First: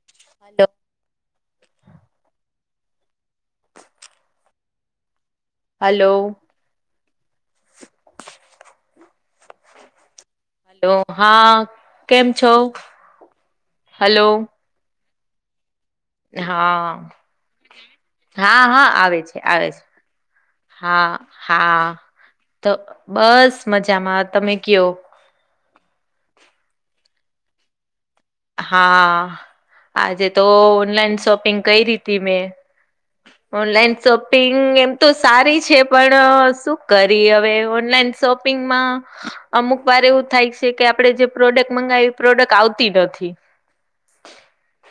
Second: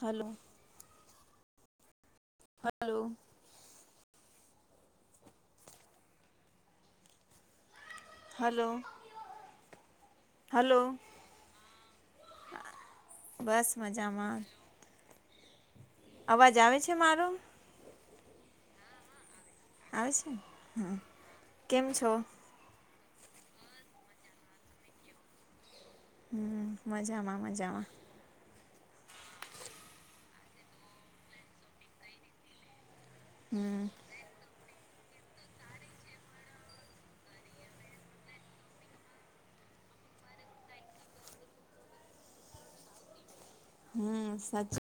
Hello. [inaudible] Hello. Hello. Hello. Hello હા કેમ છો હા બસ હલો મજામાં. અવાજ આવે છે હા મારો હા હા આવે છે આવે છે. હા હા. કેમ છો? તો બસ મજામાં તમે કયો હમ્મ મજામાં મજામાં હા આજે તો ઓનલાઈન શોપિંગ કઈરી તી મેં હમ ઓનલાઇન શોપિંગ એમ તો સારી છે પણ શું કરી હવે ઓનલાઈન શોપિંગમાં અમુક વાર એવું થાય છે કે આપણે જે પ્રોડક્ટ મંગાવી એ પ્રોડક્ટ આવતી નથી. હમ્મ સાચી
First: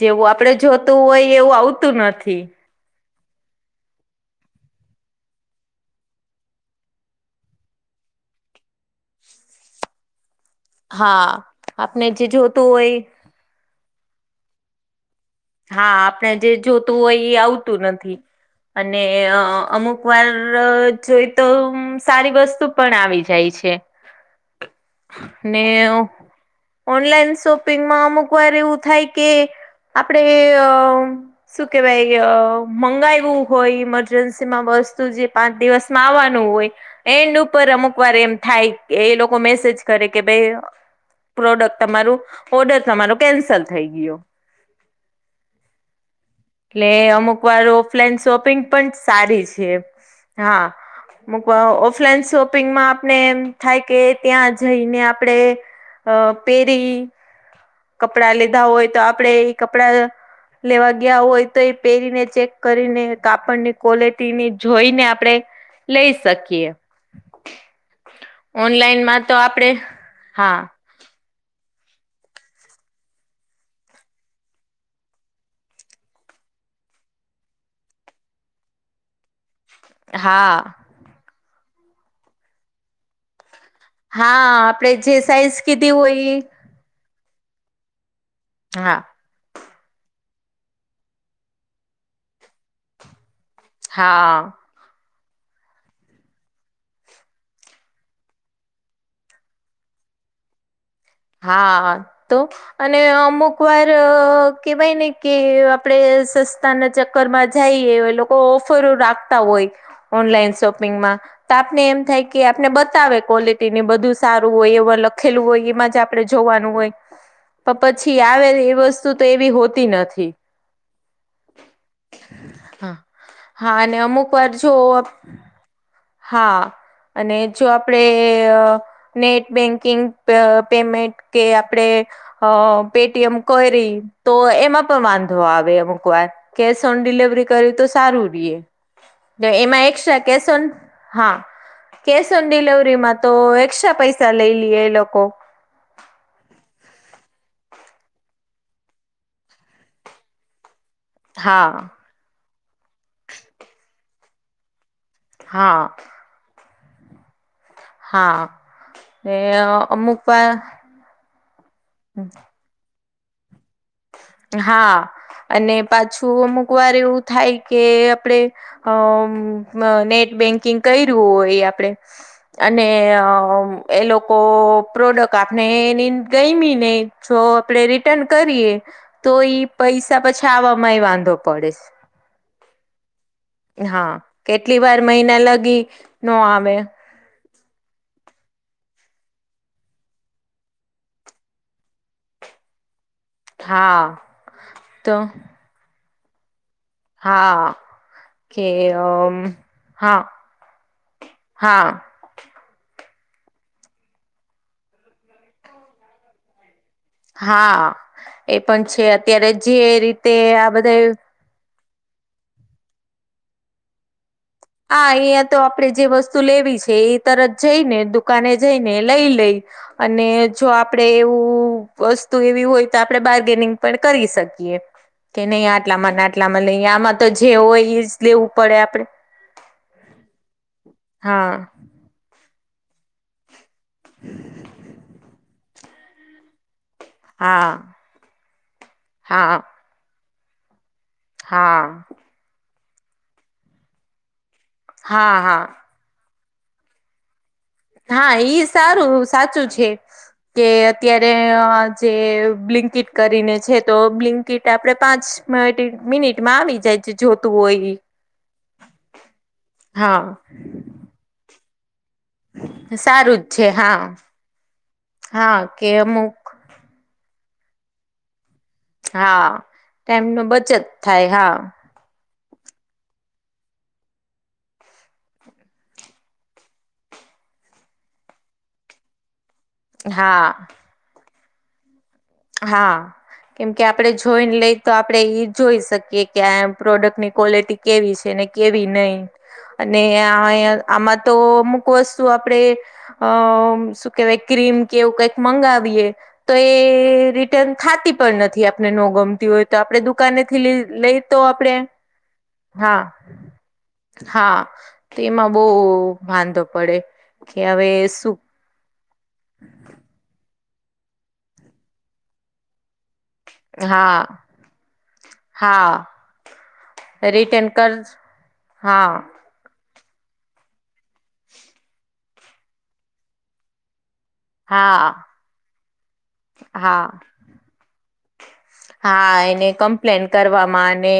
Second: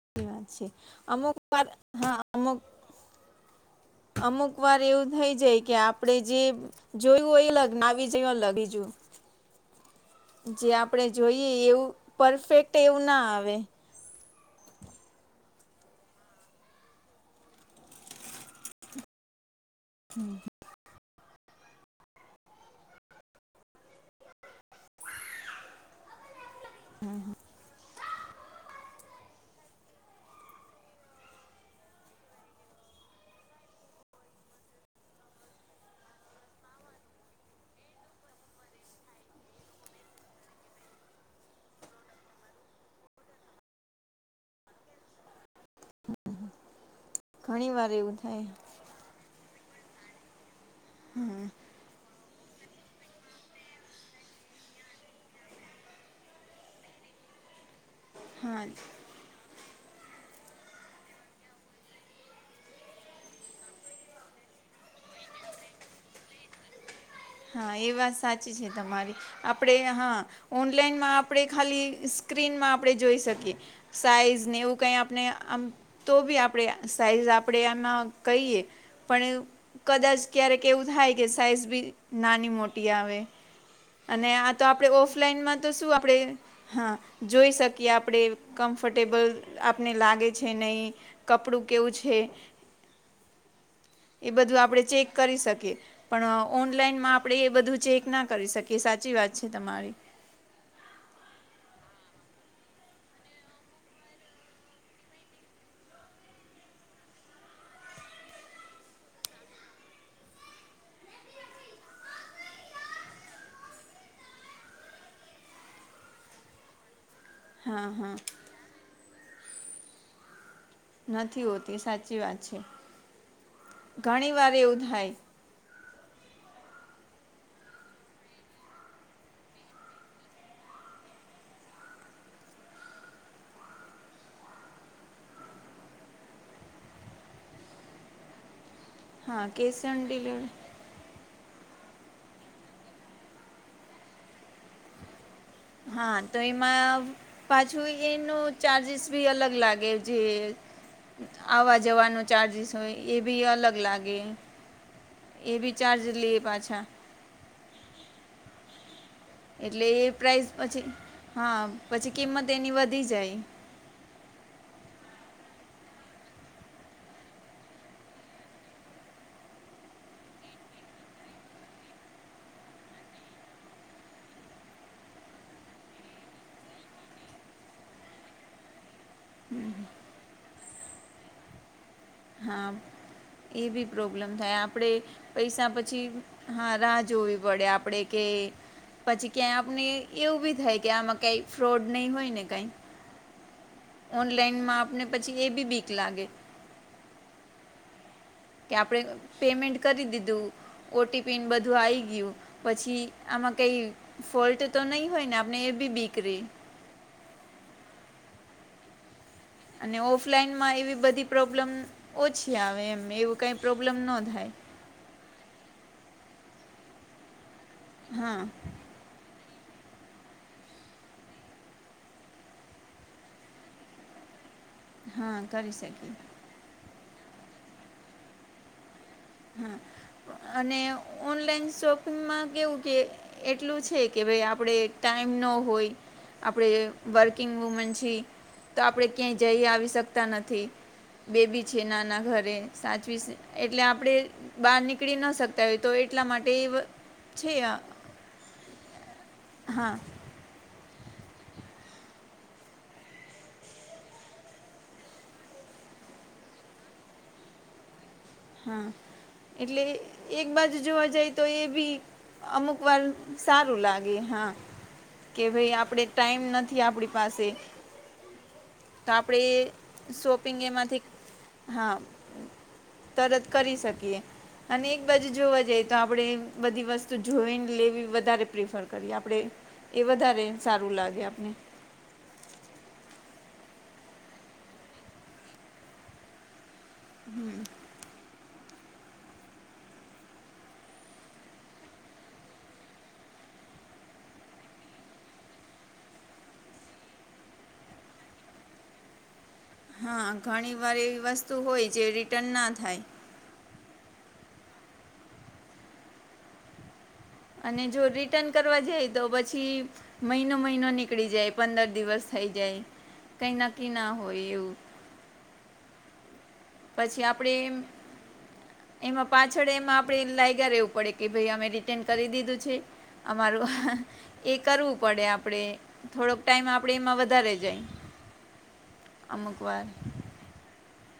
જેવું વાત આપડે છે જોતું હા હોય એવું અમુકવાર આવતું નથી અમુક અમુક વાર એવું થઈ જાય કે આપણેે જે જોયું હોય [unintelligible] અલગ ના આવી જયું બીજું જે આપડે હા જોઈએ એવું આપણે જે જોતું પરફેક્ટ હોય એવું ના આવે હા આપણે જે જોતું હોય એ આવતું નથી અને અ અમુક અમુક વાર જોઈ તો સારી વસ્તુ પણ આવી જાય છે. ને ઓનલાઈન શોપ શપિંગમાં અમુક વાર એવું થાય કે આપડે અ શું કેવાય મંગાવ્યું હોય ઈમરજન્સીમાં વસ્તુ જે પાંચ દિવસમાં આવવાનું હોય એન્ડ ઉપર અમુક વાર એમ થાય એ લોકો મેસેજ કરે કે ભઈ પ્રોડક્ટ તમારું ઓર્ડર તમારો કેન્સલ થઈ ગયો. એટલે અમુક વાર ઘણી એવું ઓફલાઈન થાય શોપિંગ પણ સારી છે હા. અમુક વાર ઓફલાઇન શોપ પિંગમાં આપણે એમ થાય કે ત્યાં જઈને આપણે અ પેરી કપડાં લીધા હા હોય તો આપડે એ કપડા લેવા ગયા હોય તો એ પહેરીને ચેક કરીને કાપડની ક્વોલિટીની જોઈને આપણેે લઈ શકીએ હા એ વાત સાચી છે તમારી ઓનલાઈનમાં તો આપણે હા ઓનલાઈનમાં આપ આપણે ખાલી સ્ક્રીનમાં આપણે જોઈ શકીએ સાઈઝને એવું કંઈ આપણે આમ તો બી આપણે સાઈઝ આપણે આમાં કહીએ પણ કદાચ હા ક્યારેક એવું થાય કે સાઈઝ બી નાની મોટી આવે અને હા આ તો આપણે આપણેે જે સાઈઝ ઓફલાઈનમાં તો કીધી શું આપણેે હોય એ હા જોઈ શકીએ આપણે હા કમ્ફર્ટેબલ આપને લાગે છે નહી કપડું કેવું છે. એ હા બધું આપણે ચેક કરી શકીએ પણ ઓન લાઈનમાં આપણે એ બધું ચેક ના કરી શકીએ સાચી વાત છે તમારી હા તો અને અમુક વાર કહેવાયને આપણે સસ્તા ના ચક રમાં જાઈ એ લોકો ઓફરો રાખતા હોય ઓનલાઈન શોપિંગમાં તો આપણે એમ થાય કે આપને બતાવે ક્વોલિટી ને બધું સારું હોય એવ લખેલું હોય એમાં જ આપણે જોવાનું હોય પણ હા હા પછી આવે એ વસ્તુ તો એવી હોતી નથી નથી હોતી સાચી વાત છે હા અને અમુક ઘણી વાર જો એવું થાય હા અને જો આપણે નેટ બેન્કિંગ પેમેન્ટ કે આપણે હ પે. ટી. એમ કરી તો એમાં પણ વાંધો આવે અમુક વાર કેશ ઓન ડિલવરી કરવી તો સારું રીએ હા એમાં cash on extra cash delivery on હા કેશ ઓન ડિલવરી માં તો એક્સ્ટ્રા પૈસા લઈ લઈએ એ લોકો હા તો એમાં પાછું એનો ચાર્જિસ ભી અલગ લાગે જે હા આવવા જવાનો ચાર્જીિસ હોય એ બી અલગ લાગે. એ બી હા ચાર્જ લે એ પાછા હા. એ એટલે એ અમુક પ્રાઇસ વાર પછી હા પછી કિંમત એની વધી જાય. હા. અને પાછું અમુક વાર એવું થાય કે આપણે અમ્મ નેટ બેન્કિંગ કયરું હોય ઈ આપણે અને એ લોકો પ્રોડક્ટ આપણે એની ગઈમી નહીં. જો આપણે રિટર્ન કરીએ તો ઈ પૈસા પછી આવા માંય વાંધો પડે સે હા એ બી હા પ્રોબ્લેમ થાય કેટલી આપણે વાર મહિના પૈસા લગી પછી ન હા આવે રાહ જોવી પડે આપણેે કે પછી ક્યાંય આપને એવું બી થાય કે આમાં કાંઈ ફ્રોડ નહીં હોય ને કાંઈ. હા ઓનલાઈનમાં આપને તો પછી એ બી બીક લાગે. હા કે આપણેે અમ, પેમેન્ટ કરી હા દીધું ઓ. ટી. પીને બધું હા આઈ ગયું પછી આમાં કંઈ ફોલ્ટ તો નહીં હોય ને આપને એ બી બીક રયે. હા એ પણ છે અત્યારે જે અને રીતે આ ઓફલાઈનમાં એવી બધાય બધી પ્રોબ્લેમ ઓછી આવે એમ એવું કાંઈ પ્રોબ્લેમ ન થાય. આ અહિયાં તો આપણે જે વસ્તુ લેવી છે ઈ તરત જઈને હા દુકાને જઈને ને લઈ લઈ. અને જો આપણેે એવું વસ્તુ એવી હોય તો આપણેે બાર્ગેનિંગ પણ કરી શકીએ. હા કે નહીં કરી શકીએ આટલામાં ને આટલામાં લઈ આમાં તો જે હોય એ ઈજ લેવું પડે આપણે હા અને હા ઓનલાઈન શોપિંગમાં કેવું કે એટલું છે કે ભઈ આપણે ટાઈમ નો હોય, આપણે વર્કિંગ હા વુમન છી, તો આપણેે ક્યાંય હા જઈ આવી શકતા નથી બેબી છે હા નાના ઘરે સાચવીસ, એટલે આપડે બહાર નીકળી ન હા હા શકતા હોય તોઈ એટલા માટે ઈવ હા ઈ સારું સાચું છે. હા કે અત્યારે અ જે બ્લિંકિટ કરીને છે તો, બ્લિંકિટ આપડે પાંચ [unintelligible] મિનિટમાં આવી જાય જે જોતું હોય ઈ. હા. એટલે હા એક બાજુ જોવા જાય તો એ ભી અમુક વાર જ છે સારું હા લાગે, હા. કે હા ભઈ આપણે અમુક ટાઈમ નથી આપણી પાસે. તો આપણે હા ટાઈમ ન શોપિંગ બચત એમાંથી, થાય હા. તરત કરી શકીએ. અને એક બાજું જોવા જઈએ તો આપણે બધી વસ્તુ જોઈન લેવી વધારે પ્રિફર કરી આપણે. એ વધારે હા સારું લાગે આપને. હા. કેમકે આપડે જોઈન લઈ તો આપડે ઈ જોઈ શકીએ કે આ પ્રોડક્ટની ક્વોલિટી કેવી છે ને કેવી નહીં. અને આ અહિયાં આમાં તો અમુક વસ્તુ આપડે અમ્મ શું કહેવાય ક્રીમ કે એવું કંઈક મંગાવીએ તો એ રિટર્ન થાતી પણ નથી આપને નો ગમતી હોય તો આપડે હા દુકાને થી લી ઘણી વાર લઈ એવી તો વસ્તુ આપડે, હોય જે રિટર્ન ના હા. થાય હા. તેમાં બહુ વાંધો પડે. કે અને હવે જો શું રિટર્ન કરવા જાય તો પછી મહિ નો મહિનો નીકળી જાય, પંદર દિવસ થઈ જાય. કંઈ નક્કી ના હા હોય એવું. હા. પછી આપણે રિટર્ન એમ કર હા એમાં પાછ છળ એમાં આપે લાયગા રહેવું પડે કે ભઈ અમે રિટર્ન કરી દીધું છે, અમારું એ કરવું પડે. હા આપણે થોડોક ટાઈમ આપણે હા એમાં વધારે જાય. હા, અમુક એને વાર કમ્પ્લેન કરવામાં અને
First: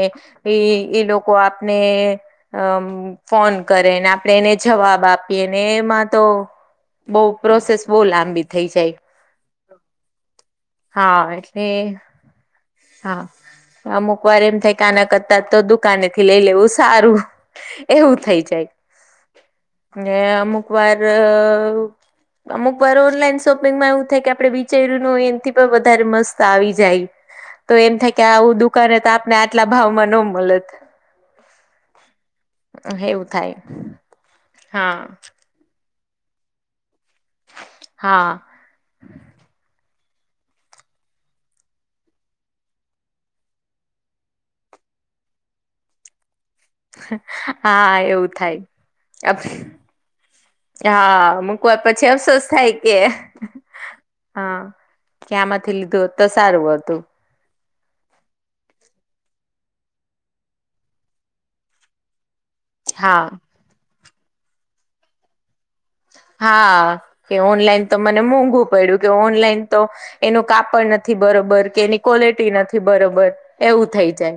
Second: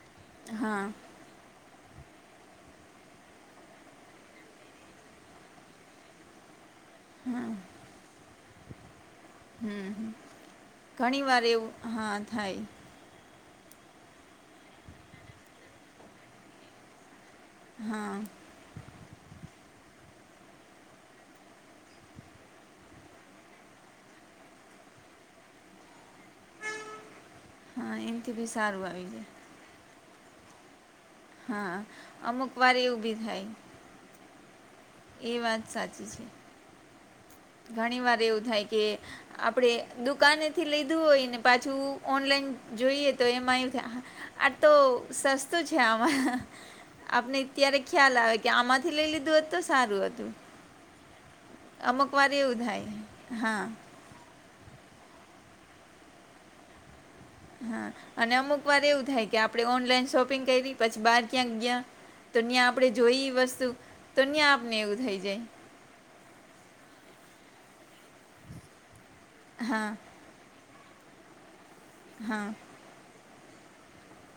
એ હા એ લોકો આપણે અમ ફોન કરેને, આપણે એને જવાબ આપીએ ને, એમાં તો બહુ પ્રોસેસ, બહુ લાંબી થઇ જાય. હમ. હ, હા ઘણી વાર એટલે એવું હા થાય. હા, અમુક વાર એમ થાય આના કરતા તો દુકાનેથી લઈ લેવું સારું. એવું હા થઈ જાય. ને અમુક વાર અમુક વાર ઓનલાઈન શોપિંગમાં એવું થાય કે આપણે વિચાર્યું નય, એથી પણ વધારે મસ્ત આવી જાય. તો હા એમ થાય, કે એનાથી બી આવું સારું દુકાને તો આવી જાય આપણને આટલા ભાવમાં ન મળે. હા, અમુક વાર એવું બી થાય. હા. એ વાત સાચી છે. ઘણી વાર હા એવું થાય કે આપણેે દુકાનેથી લીધું હોયને, પાછું ઓનલાઈન જોઈએ તો એમાં આવ થ આ તો સસ્તું છે આમાં. આપણે અત્યારે હા ખ્યાલ એવું આવે કે થાય. આમાંથી લઈ લીધું તો સારું હતું. હા, મૂકવા પછી અમુક વાર અફસોસ એવું થાય કે હા હા, ક્યાંમાંથી લીધું તો સારું હતું. હા, અને અમુક વાર એવું થાય કે આપણે ઓનલાઈન શોપિંગ કરી પછી બાર ક્યાંક ગયા. તો યાં આપણેે જોઈ હા વસ્તુ, તો ન્યાં આપણને એવું થઈ જાય. હા, કે ઓનલાઈન તો મને મોંઘું પડ્યું કે ઓનલાઈન તો હા એનું કાપડ નથી બરોબર કે એની હા કોવોલિટી નથી બરોબર એવું થઈ જાય.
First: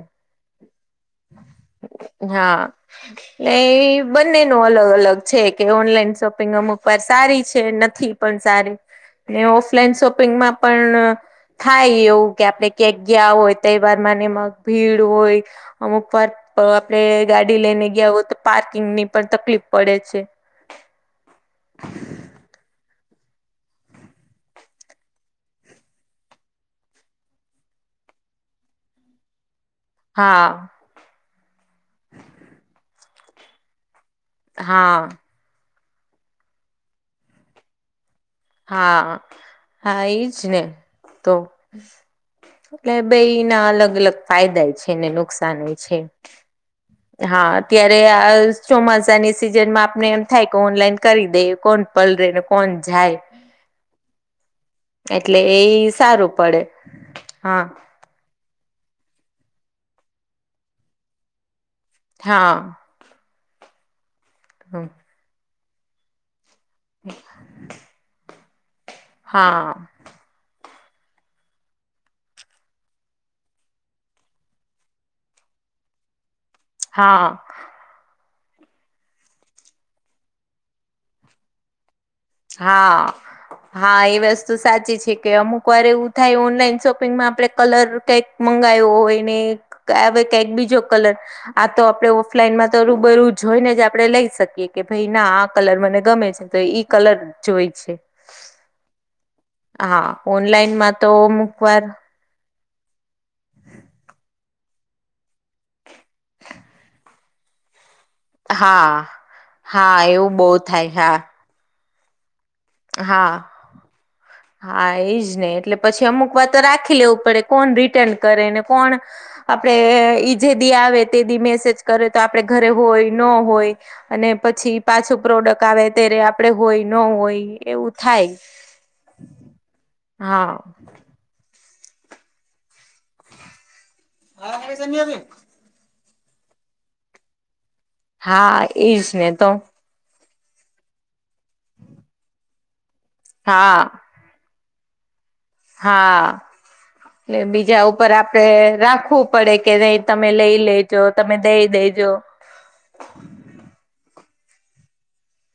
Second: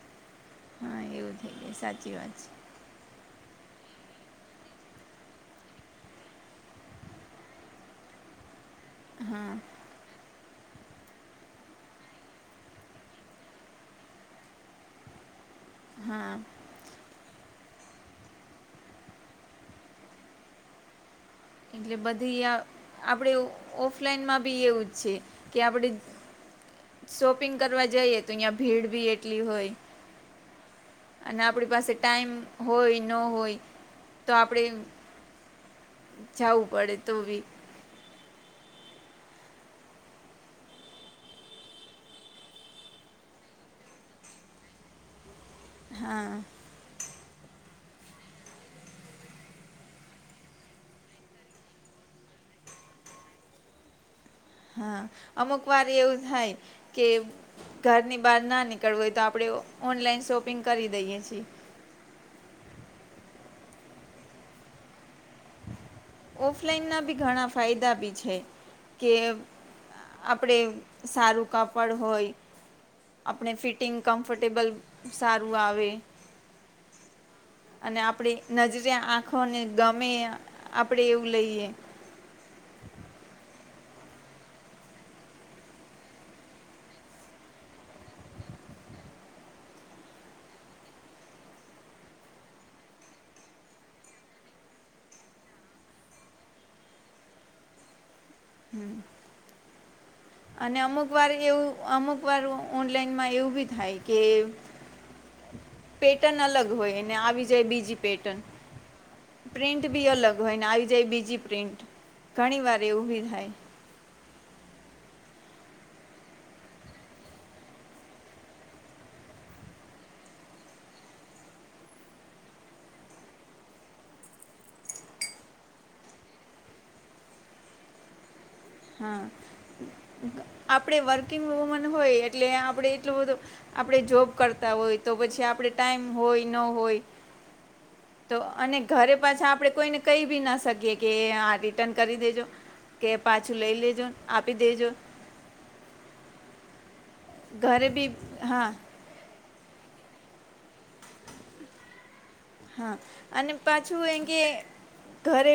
હા, એવું થઈ જાય સાચી વાત છે. હા એટલે એ બંનેનું અલગ અલગ છે કે ઓનલાઈન શોપ પિંગ અમુક વાર સારી છે નથી પણ સારી. ને ઓફલાઈન શોપિંગમાં પણ થાય એવું કે આપણે ક્યાંક ગયા હોય, તહેવારમાં ને એમા ભીડ હોય, અમુકવાર હા અ આપણે ગાડી લઈને ગયા હોતો પાર્કિંગની પણ તકલીફ પડે છે. એટલે બધી આ આપણે ઓફલાઈનમાં બી એવું જ છે. કે આપણે શોપિંગ કરવા જઈએ, તો અહીંયા ભીડ ભી એટલી હોય. હા. અને આપણી પાસે ટાઈમ હોય, ન હોય તો આપણે હા જાવું પડે તોબી. હા હા ઈજ ને તો એટલે બેઈના અલગ અલગ ફાયદા છે ને નુકસાનય છે. હા હા, અત્યારે આ ચોમાસાની સિઝનમાં આપણે એમ થાય કે ઓનલાઈન કરી દઈએ કોન પલરેને કોણ જાય. હા, એટલે એ અમુકવાર એવું સારું થાય પડે કે હા ઘરની બહાર ના નીકળવું હોય, તો આપણે ઓનલાઈન શોપિંગ કરી દઈએ છીએ. હા. હહ ઓફલાઈનના બી ઘણા ફાયદા બી છે કે હા આપણે સારું કાપડ હોય. આપણે ફિટિંગ કમ્ફર્ટેબલ સારું આવે. હા. અને આપણે નજરે આંખોને ગમે આપણેે એવું લઈએ. હા. હા, એ વસ્તુ સાચી છે. કે અમુકવાર એવું થાય ઓનલાઈન શોપિંગમાં આપણે કલર કઈક મંગાવ્યું હોય ને આવે કાંઈક બીજો કલર. આ તો આપડે ઓફલાઈનમાં તો રુંબરું જોઈને જ આપણે લઈ શકીએ કે ભાઈ ના કલર મને ગમે છે તો ઈ કલર જોઈ છે. હમ હા અને ઓનલાઈનમાં તો અમુકવાર અમુક એવું વાર અમુકવાર ઓનલાઈનમાં એવું બી થાય કે પેટર્ન અલગ હોય એને આવી જાય બીજી પેટ ટન હા પ્રિન્ટ હા બી એવું અલગ બહુ હોય ને આવી થાય જાય હા બીજી પ્રિન્ટ ઘણીવાર હા હા એજ ને. એટલે પછી અમુકવાર તો રાખી લેવું પડે કોણ રિટર્ન કરે ને કોણ આપડે ઈ જેદી આવે તેદી મેસેજ કરે તો આપડે ઘરે હોય ન હોય. અને પછી પાછો પ્રોડક્ટ આવે ત્યારે આપડે હોય ન હોય એવું થાય. હા હા આપડે વર્કિંગ વુમન હોય એટલે આપડે એટલું બધું આપણે જોબ કરતા હોય તો પછી આપણે ટાઈમ હોય ન હોય. તો હા અને એજ ઘરે ને પાછા તો આપડે કોઈને કહી બી ના શકીએ કે આ રિટર્ન કરી દેજો કે પાછું લઈ હા લેજો ન. આપી દેજો. હા એ બીજા ઘરે બી ઉપર આપણે હા રાખવું. પડે કે નહી તમે લઈ લેજો તમે દઈ દેજો. હા અને પાછું એમ કહે. ઘરે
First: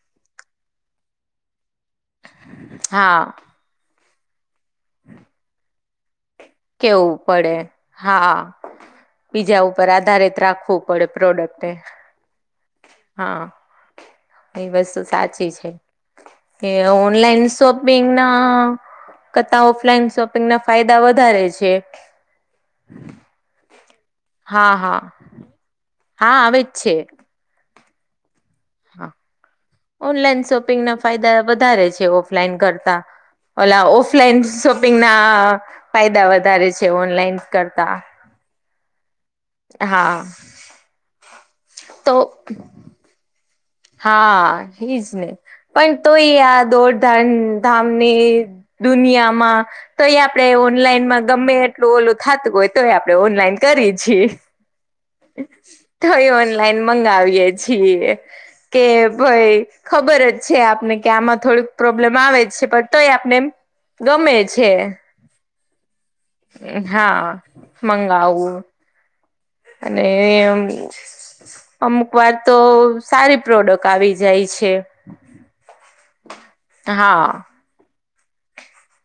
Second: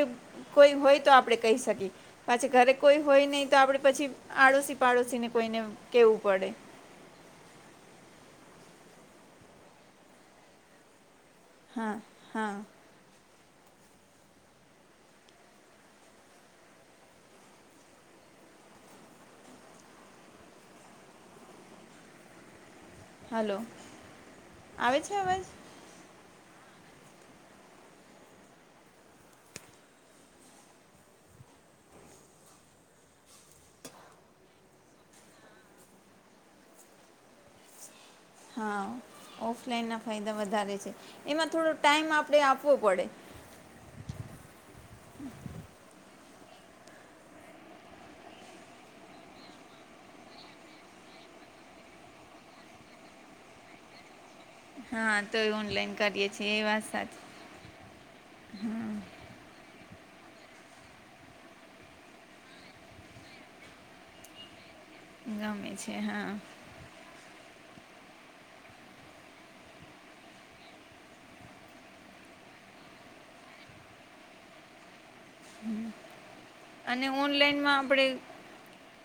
કોઈ હોય તો આપણે કહી શકીએ. પાછી ઘરે કોઈ હા હોય નહી તો આપણે પછી આડોશી પાડોશીને કોઈને કેવું પડે. કેવું પડે હા બીજા ઉપર આધારિત રાખવું પડે પ્રોડક્ટ. હા. હા. હા. એ વસ્તુ સાચી છે, કે ઓનલાઈન શોપિંગ ના કરતા ઓફલાઈન શોપિંગ ના ફાયદા વધારે છે. હલો. હા, હા, આવે છે અવાજ હા આવે જ છે. હા ઓનલાઈન શોપિંગ ના ફાયદા વધારે છે, ઓફલાઈન કરતા. અલા ઓફલાઈન શોપિંગના ફાયદા વધારે છે, ઓનલાઈન કરતા. હા ઓફલાઈનના હા ફાયદા વધારે છે, એમાં થોડો ટાઈમ તો આપણે આપવો પડે. હા એજ ને પણ તો [unintelligible] દુનિયામાં તો એ આપણે ઓનલાઈનમાં ગમે એટલું ઓલું થતું હોય તો એ આપણે ઓનલાઈન કરીએ છીએ. હા તો ઓનલાઈન તો એ કરીએ છીએ ઓનલાઈન વાત સાચી મંગાવીએ છીએ કે ભાઈ ખબર જ છે, આપને કે આમાં થોડુંક પ્રોબ્લેમ આવે જ છે, પણ તો એ આપને એમ ગમે છે. ગમે છે, હા. હા, મંગાવું. અને એમ [unintelligible] અમુક વાર તો સારી પ્રોડક્ટ આવી જાય છે. અને હા ઓનલાઈનમાં આપણેે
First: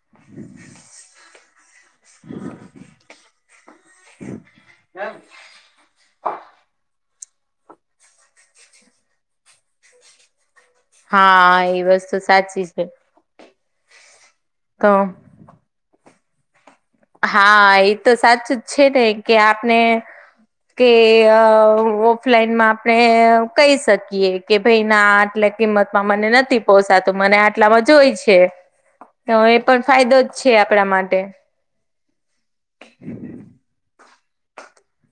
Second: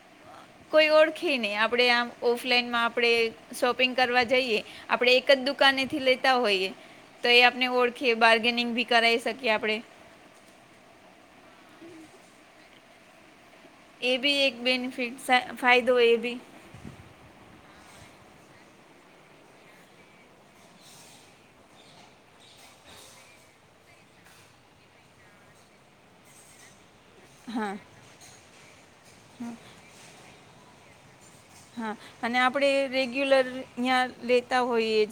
[inaudible] કોઈ ઓળખે નહી આપણે આમ ઓફલાઈનમાં આપણે શોપિંગ કરવા જઈએ આપણે એક જ દુખ દુકાનેથી લેતા હોઈએ તો એ આપણે ઓળખી બાર્ગેનિંગ પણ કરાવી શકીએ આપણે. હા એ વસ્તુ સાચી છે. એ પણ એક તો બેનિફિટ ફાયદો એ બી હા એ તો સાચું છે ને કે આપને કે ઓફલાઈનમાં આપણે કહી શકીએ. કે ભાઈ ના આટલી કિંમતમાં મને નથી તો મને હા આટલામાં જોયે છે, તો એ પણ ફાયદો જ છે આપણા માટે હા અને આપણે રેગ્યુલર જયાં લેતા હોઈએ.